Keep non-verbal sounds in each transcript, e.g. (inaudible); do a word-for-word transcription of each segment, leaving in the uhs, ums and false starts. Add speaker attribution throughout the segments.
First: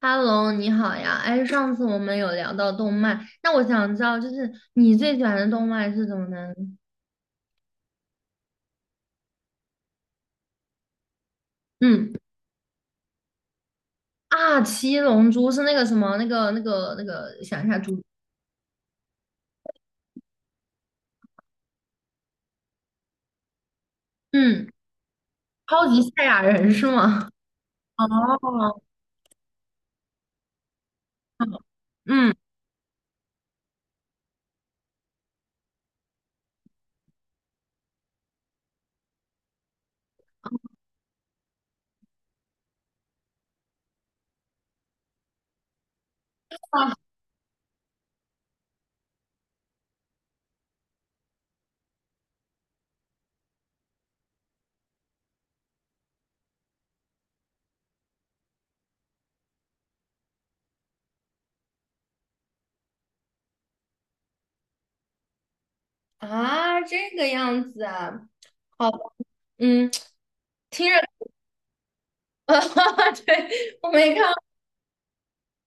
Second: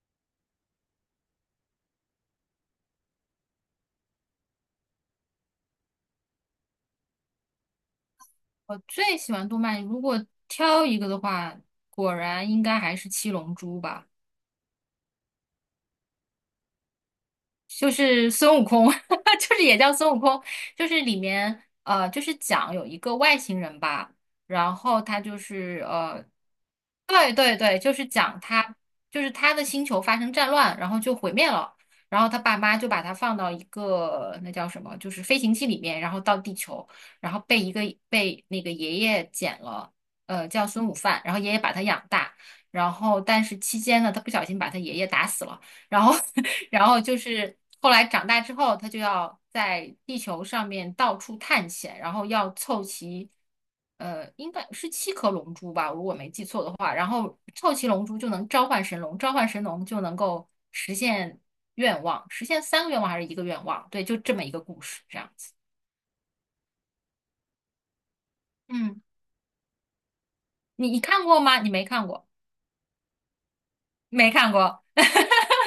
Speaker 1: 哈喽，你好呀！哎，上次我们有聊到动漫，那我想知道，就是你最喜欢的动漫是什么呢？
Speaker 2: 我最喜欢动漫，如果挑一个的话，
Speaker 1: 嗯，
Speaker 2: 果然应该还是《七龙珠》吧。
Speaker 1: 啊，七龙珠是那个什么，那个那个那个，想一下
Speaker 2: 就
Speaker 1: 猪，
Speaker 2: 是孙悟空，(laughs) 就是也叫孙悟空，就是里面呃，就是讲有一个外星人吧，
Speaker 1: 嗯，
Speaker 2: 然后他就是
Speaker 1: 超级赛
Speaker 2: 呃，
Speaker 1: 亚人是吗？
Speaker 2: 对对对，就是讲他
Speaker 1: 哦
Speaker 2: 就是他的星球发生战乱，然后就毁灭了，
Speaker 1: (laughs)，
Speaker 2: 然后
Speaker 1: 嗯，
Speaker 2: 他爸妈就把他放到一个那叫什么，就是飞行器里面，然后到地球，然后被一个被那个爷爷捡了，呃，叫孙悟饭，然后爷爷把他养大，然后但是期间呢，他不小心把他爷爷打死了。然后，(laughs) 然后就是后来长大之后，他就要在地球上面到处探险，然后要凑齐，呃，应该是七颗龙珠吧，如果没记错的话。然后凑齐龙珠就能召唤神龙，召唤神龙就能够实现愿望，实现三个愿望还是一个愿望？对，就这么一个故事，这样子。
Speaker 1: 啊，这个样子啊，好吧
Speaker 2: 嗯，
Speaker 1: 嗯，(laughs) 听
Speaker 2: 你你
Speaker 1: 着，
Speaker 2: 看过吗？你没看过。
Speaker 1: (laughs) 对，我没看
Speaker 2: 没
Speaker 1: 过，
Speaker 2: 看过，(laughs)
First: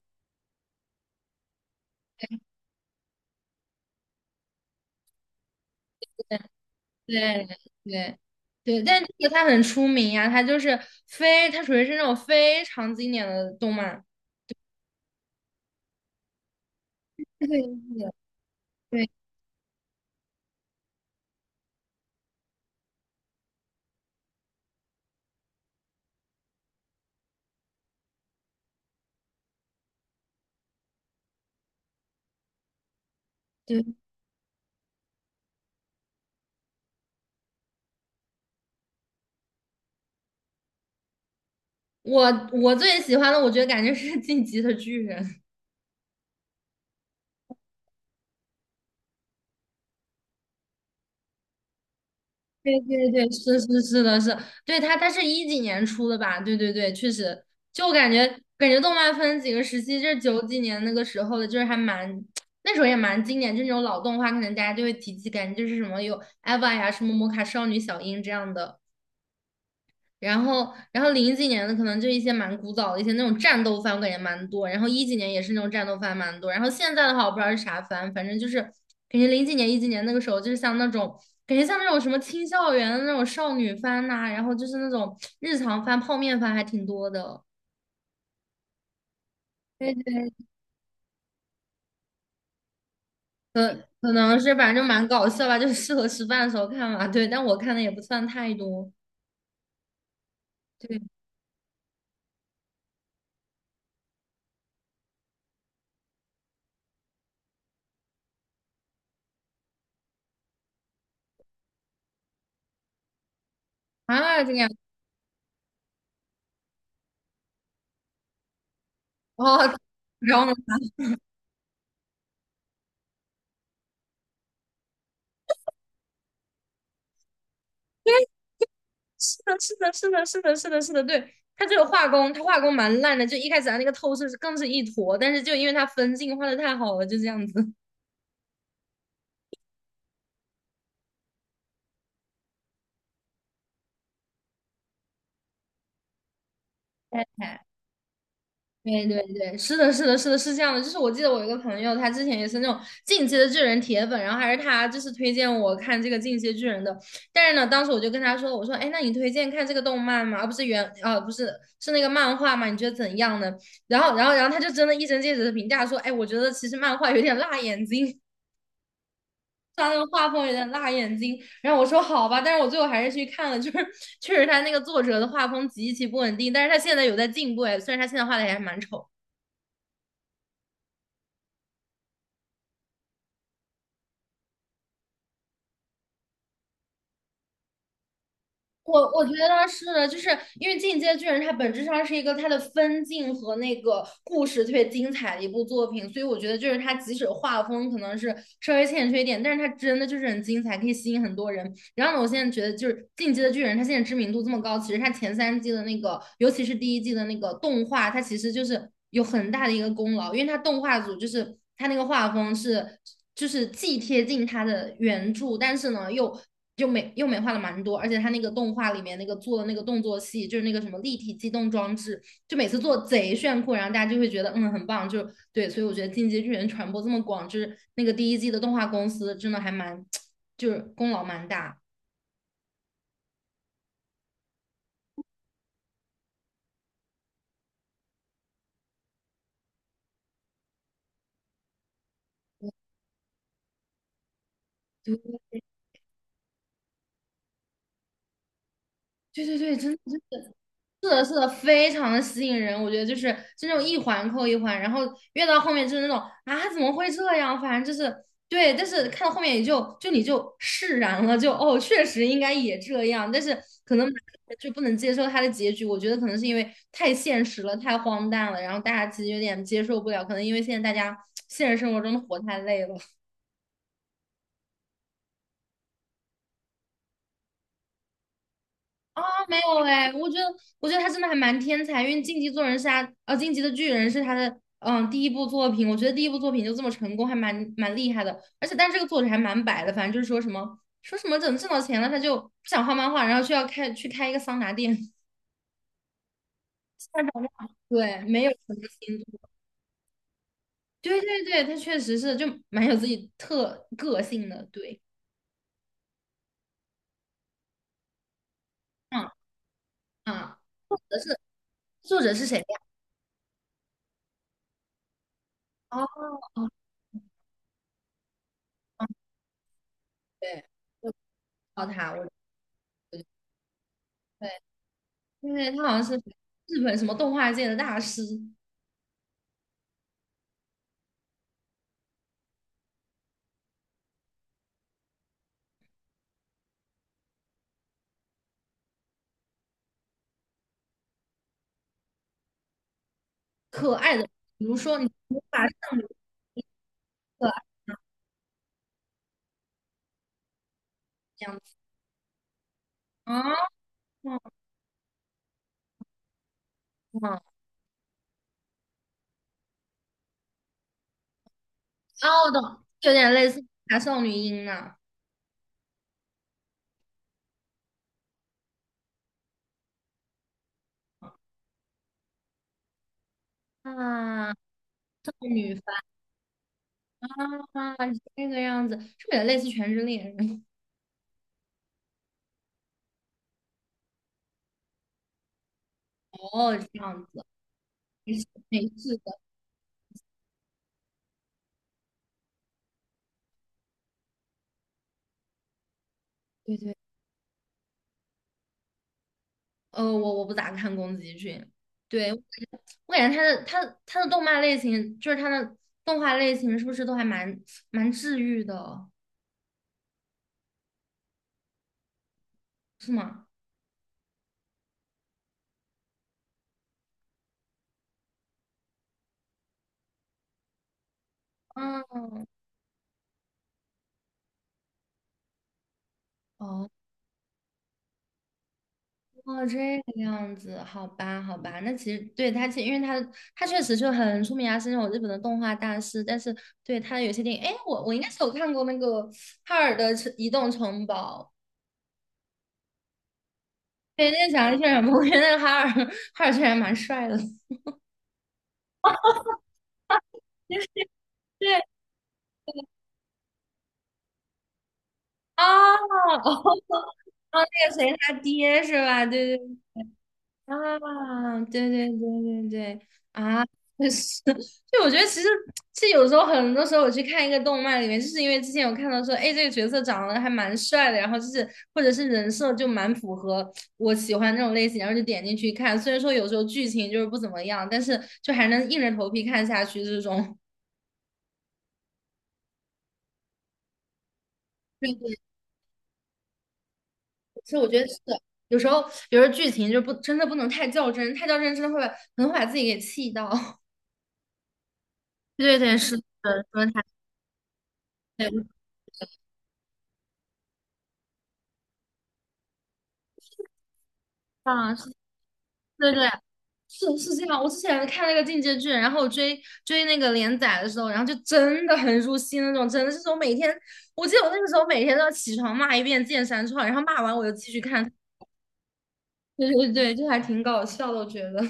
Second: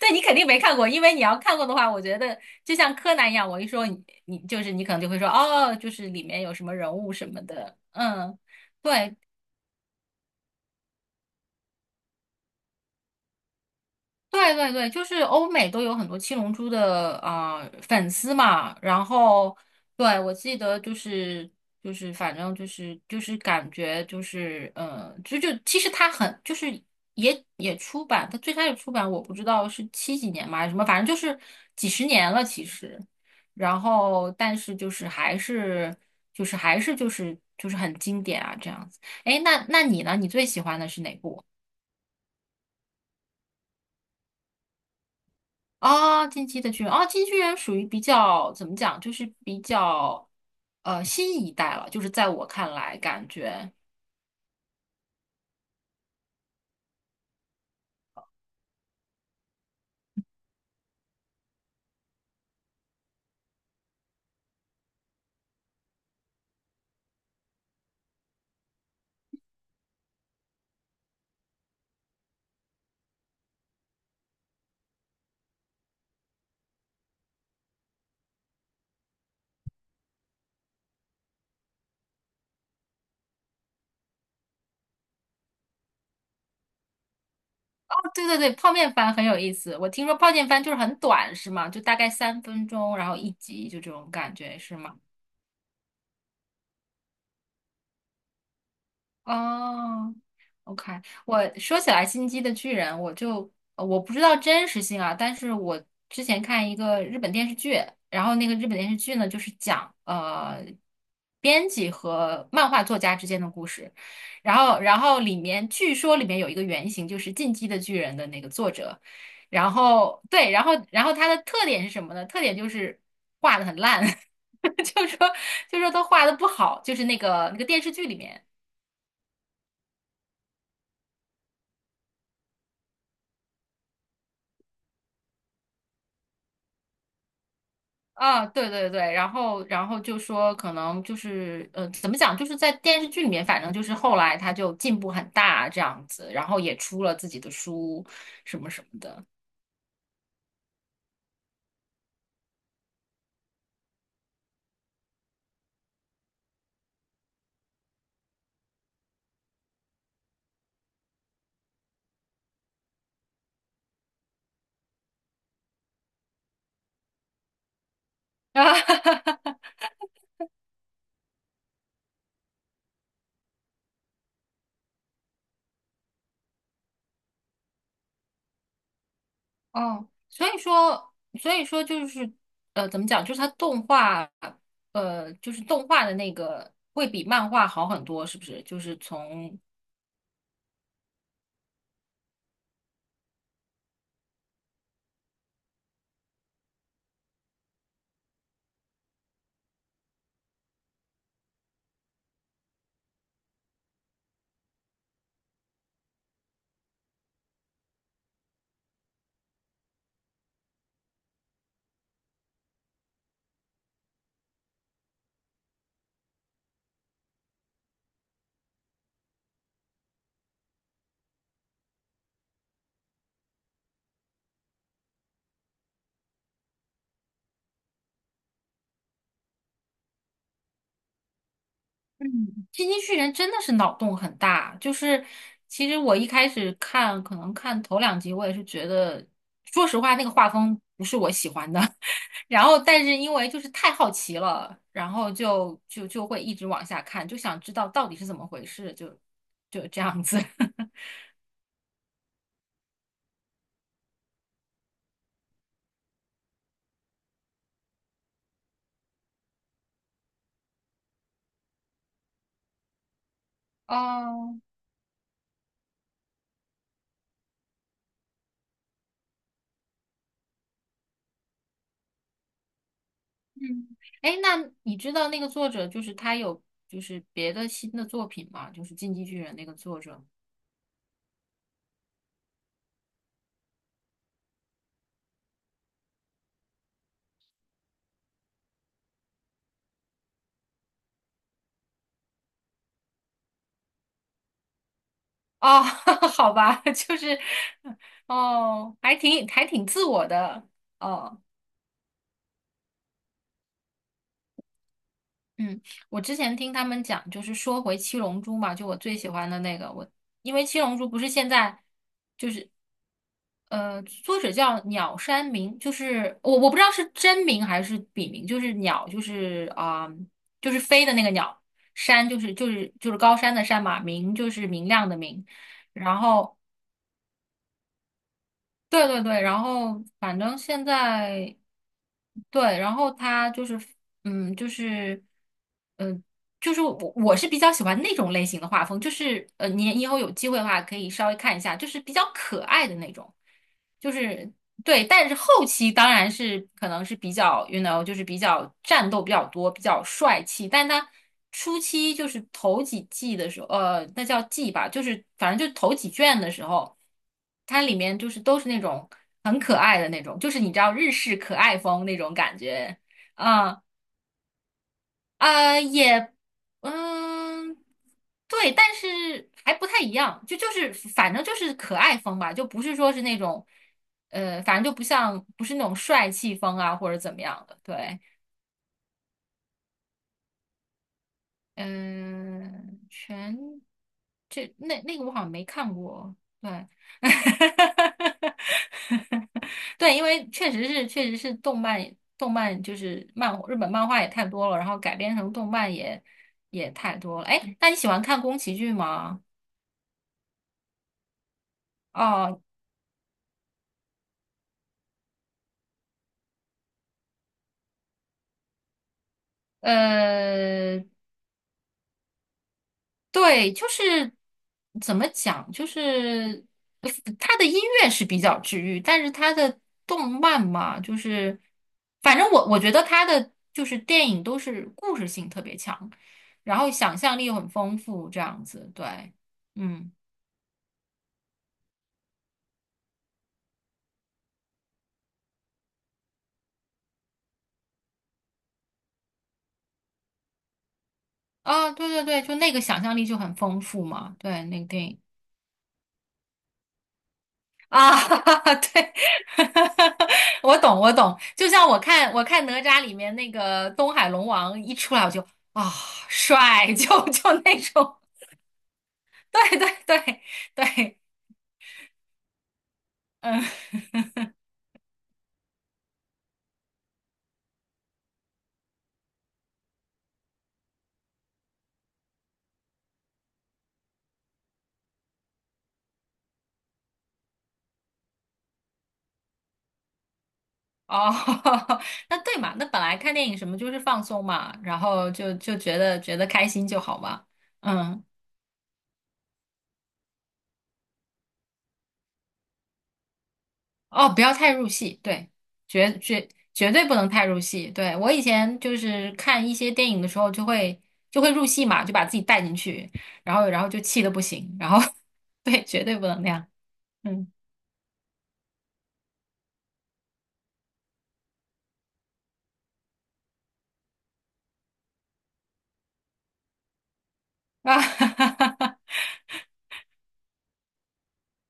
Speaker 2: 对你肯定没看过，因为你要看过的话，我觉得就像柯南一样，我一说你，你就是你可能就会说哦，就是里面有什么人物什么
Speaker 1: 对
Speaker 2: 的，
Speaker 1: 对
Speaker 2: 嗯，
Speaker 1: 对，但
Speaker 2: 对，
Speaker 1: 这个它很出名呀，它就是非，它属于是那种非常经典的动漫。
Speaker 2: 对对对，就是欧美都有很多七龙珠的啊、呃粉
Speaker 1: 对
Speaker 2: 丝嘛，然
Speaker 1: 对
Speaker 2: 后对我记得就是就是反正就是就是感觉就是呃就就其实它很就是也也出版，它最开始出版我不知道是七几年嘛还是什么，反正就是几十年了其实，然
Speaker 1: 对，
Speaker 2: 后但是就是还是就是还是就是就是很经典啊这样子。哎，那那你呢？你最喜欢的是哪部？
Speaker 1: 我我最喜欢的，我觉得感觉是《进击的巨人》(laughs)。
Speaker 2: 啊，进击的巨人啊，进击巨人属于比较怎么讲，就是比较呃新一代了，就是在我看
Speaker 1: 对
Speaker 2: 来，
Speaker 1: 对
Speaker 2: 感
Speaker 1: 对，是
Speaker 2: 觉
Speaker 1: 是是的是，对他他是一几年出的吧？对对对，确实，就感觉感觉动漫分几个时期，就是九几年那个时候的，就是还蛮 (tsk) 那时候也蛮经典，就那种老动画，可能大家就会提起，感觉就是什么有 E V A 呀、什么魔卡少女小樱这样的。然后，然后零几年的可能就一些蛮古早的一些那种战斗番，我感觉蛮多。然后一几年也是那种战斗番蛮多。然后现在的话，我不知道是啥番，反正就是感觉零几年、一几年那个时候，就是像那种感觉像那种什么青校园的那种少女番呐、然后就是那种日常番、泡面番还挺多的。
Speaker 2: 哦，对对对，泡面番很有意思。我
Speaker 1: 对
Speaker 2: 听说泡
Speaker 1: 对，
Speaker 2: 面番就是很短，是吗？就大概三分钟，然后一集，
Speaker 1: 可
Speaker 2: 就这种
Speaker 1: 可
Speaker 2: 感
Speaker 1: 能是
Speaker 2: 觉，
Speaker 1: 反
Speaker 2: 是
Speaker 1: 正就
Speaker 2: 吗？
Speaker 1: 蛮搞笑吧，就是适合吃饭的时候看嘛。对，但我看的也不算太多
Speaker 2: 哦，OK，
Speaker 1: 对，
Speaker 2: 我说起来《进击的巨人》，我就呃我不知道真实性啊，但是我之前看一个日本电视剧，然后那个日本电视剧呢，就是讲呃编辑和漫画作家之间的故事，
Speaker 1: 啊，这
Speaker 2: 然
Speaker 1: 个样子
Speaker 2: 后然后里面据说里面有一个原型就是《进击的巨人》的那个作者，
Speaker 1: 哦。
Speaker 2: 然
Speaker 1: (laughs)
Speaker 2: 后
Speaker 1: 然后
Speaker 2: 对，
Speaker 1: 呢？
Speaker 2: 然后然后他的特点是什么呢？特点就是画的很烂，(laughs) 就说就说他画的不好，就是那个那个电视剧里面。
Speaker 1: 是的，是的，是的，是的，是的，是的，对，他这个画工，他画工蛮烂的，就一开始他那个透视是更是一坨，但是就因为他分镜画的太好了，就这样子。
Speaker 2: 啊，对对对，然后然后就说可能就是呃，怎么讲，就是在电视剧里面，反正就是后来他就进步很大这样子，然后也出了
Speaker 1: 太
Speaker 2: 自己的
Speaker 1: 太
Speaker 2: 书什么什么
Speaker 1: 对对
Speaker 2: 的。
Speaker 1: 对，是的，是的，是的，是这样的。就是我记得我有一个朋友，他之前也是那种进击的巨人铁粉，然后还是他就是推荐我看这个进击的巨人的。但是呢，当时我就跟他说，我说，哎，那你推荐看这个动漫吗？而不是原，啊，不是，是那个漫画吗？你觉得怎样呢？然后，然后，然后他就真的一针见血的评价说，哎，我觉得其实漫画有点辣眼睛。
Speaker 2: (laughs)
Speaker 1: 他那个画风有点辣眼睛，然后我说好吧，但是我最后还是去看了，就是确实他那个作者的画风极其不稳定，但是他现在有在进步哎，虽然他现在画的也还蛮丑。
Speaker 2: 哦，所以说，所以说就是，呃，怎么讲？就是他动画，呃，就是动画的那个会比漫画好很多，是不是？就是
Speaker 1: 我我觉
Speaker 2: 从
Speaker 1: 得是的，就是因为《进阶巨人》它本质上是一个它的分镜和那个故事特别精彩的一部作品，所以我觉得就是它即使画风可能是稍微欠缺一点，但是它真的就是很精彩，可以吸引很多人。然后呢，我现在觉得就是《进击的巨人》，它现在知名度这么高，其实它前三季的那个，尤其是第一季的那个动画，它其实就是有很大的一个功劳，因为它动画组就是它那个画风是就是既贴近它的原著，但是呢又，又美又美化了蛮多，而且他那个动画里面那个做的那个动作戏，就是那个什么立体机动装置，就每次做贼炫酷，然后大家就会觉得嗯很棒，就对，所以我觉得《进击巨人》传播这么广，就是那个第一季的动画公司真的还蛮，就是功劳蛮大。
Speaker 2: 嗯，进击巨人真的是脑洞很大，就是其实我一开始看，可能看头两集，我也是觉得，说实话，那个画风不是我喜欢的。(laughs) 然后，但是因为就是太好奇了，然后
Speaker 1: 对
Speaker 2: 就就就会一直往下看，就想知道到底是怎么回事，就
Speaker 1: 对对对，
Speaker 2: 就
Speaker 1: 真的
Speaker 2: 这
Speaker 1: 真
Speaker 2: 样子。
Speaker 1: 的
Speaker 2: (laughs)
Speaker 1: 是的，是的，非常的吸引人。我觉得就是就那种一环扣一环，然后越到后面就是那种啊，怎么会这样？反正就是对，但是看到后面也就就你就释然了，就哦，确实应该也这样。但是可能
Speaker 2: 哦，
Speaker 1: 就不能接受他的结局，我觉得可能是因为太现实了，太荒诞了，然后大家其实有点接受不了。可能因为现在大家现实生活中都活太累了。
Speaker 2: 嗯，哎，那你知道那个作者就是他有就是别的新的作品吗？就是《进
Speaker 1: 啊，
Speaker 2: 击巨人》
Speaker 1: 没
Speaker 2: 那个
Speaker 1: 有
Speaker 2: 作
Speaker 1: 哎，
Speaker 2: 者
Speaker 1: 我觉得，我觉得他真的还蛮天才，因为《晋级做人》是他，呃，《晋级的巨人》是他的，嗯，第一部作品。我觉得第一部作品就这么成功，还蛮蛮厉害的。而且，但这个作者还蛮摆的，反正就是说什么说什么等挣到钱了，他就不想画漫画，然后就要开去开一个桑拿店。
Speaker 2: 哦，(laughs) 好吧，(laughs) 就是，
Speaker 1: (laughs) 对，没有什么
Speaker 2: 哦，还
Speaker 1: 新作
Speaker 2: 挺还挺自我的，
Speaker 1: 对
Speaker 2: 哦，
Speaker 1: 对对，他确实是就蛮有自己特个性的。对，
Speaker 2: 嗯，我之前听他们讲，就是说回《七龙珠》嘛，就我最喜
Speaker 1: 嗯
Speaker 2: 欢的那个，我因
Speaker 1: 啊，
Speaker 2: 为《七龙
Speaker 1: 作
Speaker 2: 珠》不
Speaker 1: 者
Speaker 2: 是
Speaker 1: 是
Speaker 2: 现在，
Speaker 1: 作者是谁呀？
Speaker 2: 呃，作者叫鸟山明，就
Speaker 1: 哦
Speaker 2: 是我
Speaker 1: 哦，
Speaker 2: 我不知道是真名还是笔名，就是
Speaker 1: 哦
Speaker 2: 鸟，就是啊、
Speaker 1: 对，
Speaker 2: 就是飞
Speaker 1: 我
Speaker 2: 的
Speaker 1: 知
Speaker 2: 那个鸟，
Speaker 1: 道他，我
Speaker 2: 山就是就是就是
Speaker 1: 对。
Speaker 2: 高山的山嘛，明就是明亮的明，
Speaker 1: 因为他好像是
Speaker 2: 然后。
Speaker 1: 日本什么动画界的大师，
Speaker 2: 对对对，然后反正现在对，然后他就是，嗯，就是，嗯。就是我我是比较喜欢那种类型的画风，就是呃，你以后有机会的话可以稍微看一下，就是比较可爱的那种，
Speaker 1: 可
Speaker 2: 就
Speaker 1: 爱的，
Speaker 2: 是
Speaker 1: 比如说
Speaker 2: 对，
Speaker 1: 你
Speaker 2: 但是
Speaker 1: 无
Speaker 2: 后
Speaker 1: 法
Speaker 2: 期
Speaker 1: 少女
Speaker 2: 当然是可能是比
Speaker 1: 可爱
Speaker 2: 较，you know，就是比较战斗比较多，比较帅气，但他
Speaker 1: 这样子
Speaker 2: 初期就是头几季
Speaker 1: 啊，
Speaker 2: 的时候，呃，那
Speaker 1: 哦，
Speaker 2: 叫季吧，就是反正就头几卷的时候，
Speaker 1: 哦
Speaker 2: 它里面就是都是那种很可爱的那种，就是你知道日式可爱风那种
Speaker 1: 我
Speaker 2: 感
Speaker 1: 懂，
Speaker 2: 觉。
Speaker 1: 有点类似
Speaker 2: 啊
Speaker 1: 大少女音呢
Speaker 2: 呃，也，嗯，对，但是还不太一样，就就是反正就是可爱风吧，就不是说是那种，
Speaker 1: 啊，
Speaker 2: 呃，反
Speaker 1: 少
Speaker 2: 正就不像不
Speaker 1: 女
Speaker 2: 是那种
Speaker 1: 番
Speaker 2: 帅气风啊或者怎么样的，
Speaker 1: 啊，
Speaker 2: 对。
Speaker 1: 这个样子，是不是也类似《全职猎人》？
Speaker 2: 嗯、全这那那个我好像没看
Speaker 1: (laughs)
Speaker 2: 过，
Speaker 1: 哦，这
Speaker 2: 对，
Speaker 1: 样子，没事没事的，
Speaker 2: (laughs) 对，因为确实是确实是动漫动漫就是漫日本漫画也太多了，然后改编成动漫也
Speaker 1: 对
Speaker 2: 也
Speaker 1: 对，
Speaker 2: 太多了。哎，那你喜欢看宫崎骏吗？
Speaker 1: 呃，我我不咋看宫崎骏，对，
Speaker 2: 哦，
Speaker 1: 我感觉他的他他的动漫类型，就是他的动画类型，是不是都还蛮蛮治愈的，
Speaker 2: 呃，
Speaker 1: 是吗？
Speaker 2: 对，就是怎么讲，就是他的音乐是比较治愈，但是他的动漫嘛，就是反
Speaker 1: 嗯。
Speaker 2: 正我我觉得他的就是电影都是故事性特别强，然
Speaker 1: 哦，
Speaker 2: 后想象力又很丰富，这样子，对，
Speaker 1: 哦，这个
Speaker 2: 嗯，
Speaker 1: 样子，好吧，好吧，那其实对他，其实因为他他确实就很出名啊，是那种日本的动画大师。但是对他有些电影，哎，我我应该是有看过那个《哈尔的城移动城堡》，
Speaker 2: 啊，对对对，就那个想象力就很丰富
Speaker 1: 对，
Speaker 2: 嘛，
Speaker 1: 那个
Speaker 2: 对，
Speaker 1: 长得
Speaker 2: 那
Speaker 1: 确
Speaker 2: 个
Speaker 1: 实很
Speaker 2: 电
Speaker 1: 不
Speaker 2: 影。
Speaker 1: 错，那个哈尔 (laughs) 哈尔确实还蛮帅的，(laughs) 就
Speaker 2: 啊，(laughs) 对，(laughs) 我
Speaker 1: 是
Speaker 2: 懂，我懂。就
Speaker 1: 对
Speaker 2: 像我看我看哪吒里面那个东海龙王一出来，我就
Speaker 1: 啊，
Speaker 2: 啊、
Speaker 1: 哦，哦，
Speaker 2: 帅，(laughs) 就就
Speaker 1: 那
Speaker 2: 那
Speaker 1: 个谁
Speaker 2: 种，
Speaker 1: 他爹是吧？对对
Speaker 2: 对对对对，
Speaker 1: 啊，对对对对对，
Speaker 2: 嗯，
Speaker 1: 啊，就是，(laughs) 就我觉得其实其实有时候很多时候我去看一个动漫里面，就是因为之前有看到说，哎，这个角色长得还蛮帅的，然后就是或者是人设就蛮符合我喜欢那种类型，然后就点进去看。虽然说有时候剧情就是不怎么样，但是就还能硬着头皮看下去这种。(laughs)
Speaker 2: 哦，(laughs) 那对嘛，那本来看电影什么就是放松嘛，然
Speaker 1: 对
Speaker 2: 后
Speaker 1: 对，
Speaker 2: 就就觉得觉得开心就好嘛，
Speaker 1: 其实我觉得是
Speaker 2: 嗯。
Speaker 1: 的有时候有时候剧情就不真的不能太较真，太较真真的会很会把自己给气到。(laughs)
Speaker 2: 哦，不要太入戏，对，
Speaker 1: 对对，是
Speaker 2: 绝绝
Speaker 1: 的，说
Speaker 2: 绝
Speaker 1: 的太
Speaker 2: 对不能太入戏。对，我以
Speaker 1: 对
Speaker 2: 前就是看一些电影的时候，就会就会入戏嘛，就把自己带进去，然后然后就气得不行，然
Speaker 1: 啊，
Speaker 2: 后 (laughs) 对，绝
Speaker 1: 对
Speaker 2: 对不
Speaker 1: 对，
Speaker 2: 能那样。
Speaker 1: 是是这
Speaker 2: 嗯
Speaker 1: 样。我之前看那个《进阶剧，然后我追追那个连载的时候，然后就真的很入戏那种，真的是我每天，我记得我那个时候每天都要起床骂一遍《剑三创》，然后骂完我就继续
Speaker 2: 啊，
Speaker 1: 看。
Speaker 2: (laughs)
Speaker 1: 对对对，就还挺搞笑的，我觉得。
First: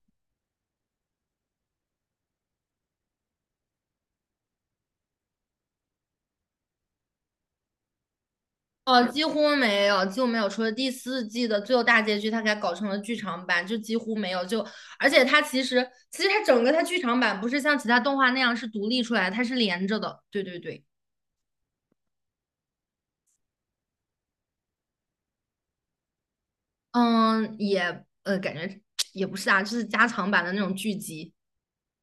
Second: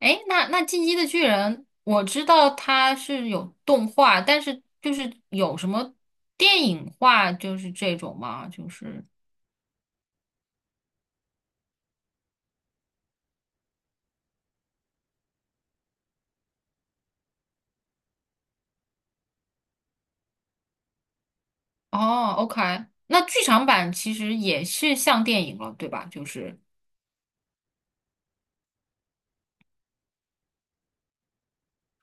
Speaker 2: 哎那那《进击的巨人》，我知道它是有动画，但是就是有什么电影化，就是这种嘛，就
Speaker 1: 哦，
Speaker 2: 是
Speaker 1: 几乎没有，就没有，除了第四季的最后大结局，它给它搞成了剧场版，就几乎没有。就而且它其实其实它整个它剧场版不是像其他动画那样是独立出来的，它是连着的。对对对。
Speaker 2: 哦，OK，那剧场版其实也是像电影了，对吧？就是。
Speaker 1: 嗯，也呃，感觉也不是啊，就是加长版的那种剧集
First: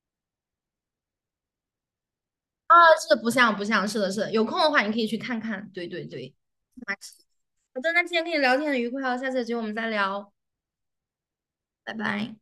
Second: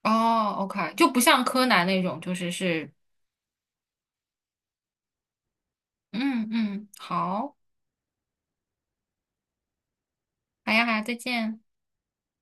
Speaker 2: 哦，OK，就不像柯南那种，就是
Speaker 1: 啊，
Speaker 2: 是，
Speaker 1: 是不像不像，是的，是的，有空的话你可以去看看，对对对，
Speaker 2: 嗯嗯，
Speaker 1: 那是
Speaker 2: 好，
Speaker 1: 好的，那今天跟你聊天很愉快哦，下次有机会我们再聊，
Speaker 2: 好呀好呀，再见。
Speaker 1: 拜拜。